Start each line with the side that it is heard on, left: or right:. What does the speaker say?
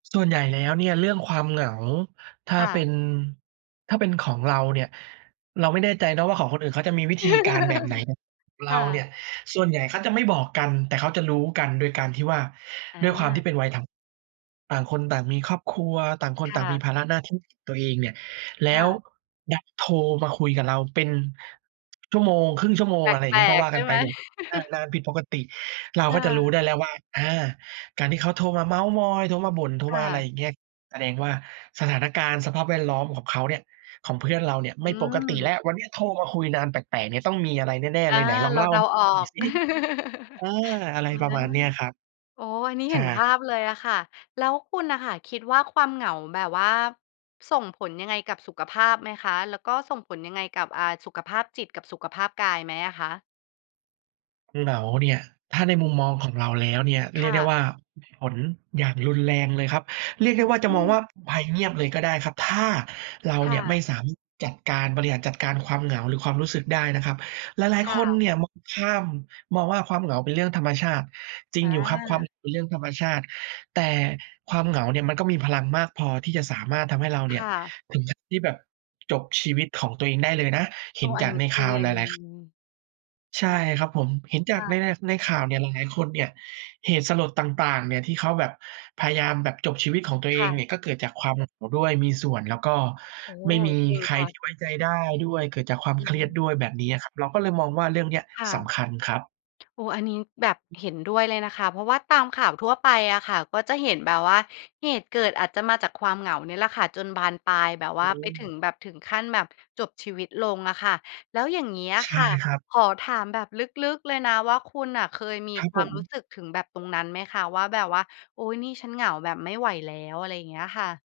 right: ส่วนใหญ่แล้วเนี่ยเรื่องความเหงา ถ้า
left: ค่
right: เป็
left: ะ
right: น ถ้าเป็นของเราเนี่ย เราไม่แน่ใจนะว่า ของคนอื่นเขาจะมีวิธีการแบบไหนเนี่ย เร
left: ค
right: า
left: ่
right: เนี่
left: ะ
right: ย ส่วนใหญ่เขาจะไม่บอกกัน แต่เขาจะรู้กันโดยการที่ว่า
left: อ
right: ด้วยความที่
left: า
right: เป็นวัยทำงาน ต่างคนต่างมีครอบครัว ต่างค
left: ค
right: นต่
left: ่
right: างมี
left: ะ
right: ภาระหน้าที่ของตัวเองเนี่ย แล
left: ค
right: ้
left: ่
right: ว
left: ะ
right: ดันโทรมาคุยกับเราเป็น ชั่วโมง 1/2 ชั่วโม
left: แ
right: ง
left: ป
right: อะไรอย่างง
left: ล
right: ี้ ก็
left: ก
right: ว่า
left: ๆ ใช
right: ก
left: ่
right: ัน
left: ไ
right: ไป
left: หม?
right: แบบ อา นานผิดปกติ เรา
left: ค
right: ก
left: ่
right: ็จะรู้
left: ะ
right: ได้แล้วว่า อา การที่เขาโทรมาเม้าท์มอย โทรมาบ่น โทร
left: ค
right: ม
left: ่
right: าอะไร
left: ะ
right: อย่างเงี้ย แสดงว่า สถานการณ์ สภาพแวดล้อมของเขาเนี่ย ของเพื่อนเราเนี่ย
left: อ
right: ไ
left: ื
right: ม่ปกติแล้
left: ม
right: ว วันเนี้ยโทรมาคุยนานแปลก ๆ เนี่ย ต้องมีอะไรแน่
left: อ
right: ๆ เ
left: า
right: ลย ไหนลอ
left: เ
right: ง
left: ร
right: เ
left: า
right: ล่า
left: เด
right: ให
left: า
right: ้ฟั
left: ออ
right: งหน่อย
left: ก
right: ซิ เออ อะไร
left: อา
right: ประมาณเนี้ยครับ
left: โอ้! อันนี้
right: ฉ
left: เห็
right: า
left: นภ
right: ก
left: าพเลยอะค่ะ แล้วคุณน่ะค่ะคิดว่า ความเหงาแบบว่าส่งผลยังไงกับสุขภาพไหมคะ? แล้วก็ส่งผลยังไงกับ อ่า สุขภาพจิตกับสุขภาพกายไหมอะคะ?
right: เหงาเนี่ย ถ้าในมุมมองของเราแล้วเนี่ย เ
left: ค
right: รียก
left: ่
right: ได้
left: ะ
right: ว่ามีผลอย่างรุนแรงเลยครับ เรียก
left: อ
right: ไ
left: ื
right: ด้ว่าจะมอง
left: ม
right: ว่า ภัยเงียบเลยก็ได้ครับ ถ้าเรา
left: ค
right: เ
left: ่
right: นี่ย
left: ะ
right: ไม่สามารถจัดการ บริหารจัดการความเหงา หรือความรู้สึกได้นะครับ หลาย
left: ข
right: ๆ
left: ่
right: ค
left: า
right: นเ
left: ว
right: นี่ยมองข้าม มองว่าความเหงาเป็นเรื่องธรรมชาติ จริ
left: อ
right: งอยู่ครับความ
left: า
right: เหงาเป็นเรื่องธรรมชาติ แต่ความเหงาเนี่ยมันก็มีพลังมากพอที่จะสามารถทำให้เราเ
left: ค
right: นี่ย
left: ่ะ
right: ถึงขั้นที่แบบจบชีวิตของตัวเองได้เลยนะ เห
left: โ
right: ็
left: อ้
right: นจ
left: อัน
right: า
left: น
right: ก
left: ี้
right: ในข
left: จ
right: ่
left: ริ
right: าวหล
left: ง
right: าย ๆ ข ใช่ครับผม เห็นจ
left: ค
right: าก
left: ่
right: ใน
left: ะ
right: ใน ส ในข่าวเนี่ยหลายคนเนี่ย เหตุสลดต่าง ๆ เนี่ยที่เขาแบบพยายามแบบจบชีวิตของตัวเ
left: ค
right: อ
left: ่
right: งนี
left: ะ
right: ่ ก็เกิดจากความเหงาด้วย มีส่วน แล้วก็
left: โอ้โฮ
right: ไม่มี
left: จริง
right: ใคร
left: ค่
right: ท
left: ะ
right: ี่ไว้ใจได้ด้วย เกิดจากความ
left: อื
right: เครียด
left: อ
right: ด้วยแบบนี้อะครับ เราก็เลยมองว่า เรื่องเนี้ย
left: ค่
right: ส
left: ะ
right: ำคัญครับ
left: โอ้ อันนี้แบบเห็นด้วยเลยล่ะค่ะ เพราะว่าตามข่าวทั่วไปอะค่ะ ก็จะเห็นแบบว่า เหตุเกิดอาจจะมาจากความเหงานี่แหละค่ะ จนบานปลายแบบว
right: อื
left: ่าไปถึ
right: ม
left: งแบบ ถึงขั้นแบบจบชีวิตลงอะค่ะ แล้วอย่างเงี้ยอะ
right: ใช
left: ค
right: ่
left: ่ะ
right: ครับ
left: ขอถามแบบลึก ๆ เลยนะว่า คุณน่ะเคยมี
right: ครับ
left: คว
right: ผ
left: ามรู
right: ม
left: ้สึกถึงแบบตรงนั้นไหมคะ? ว่าแบบว่า "โอ๊ย! นี่ฉันเหงาแบบไม่ไหวแล้ว" อะไรอย่างเงี้ยค่ะ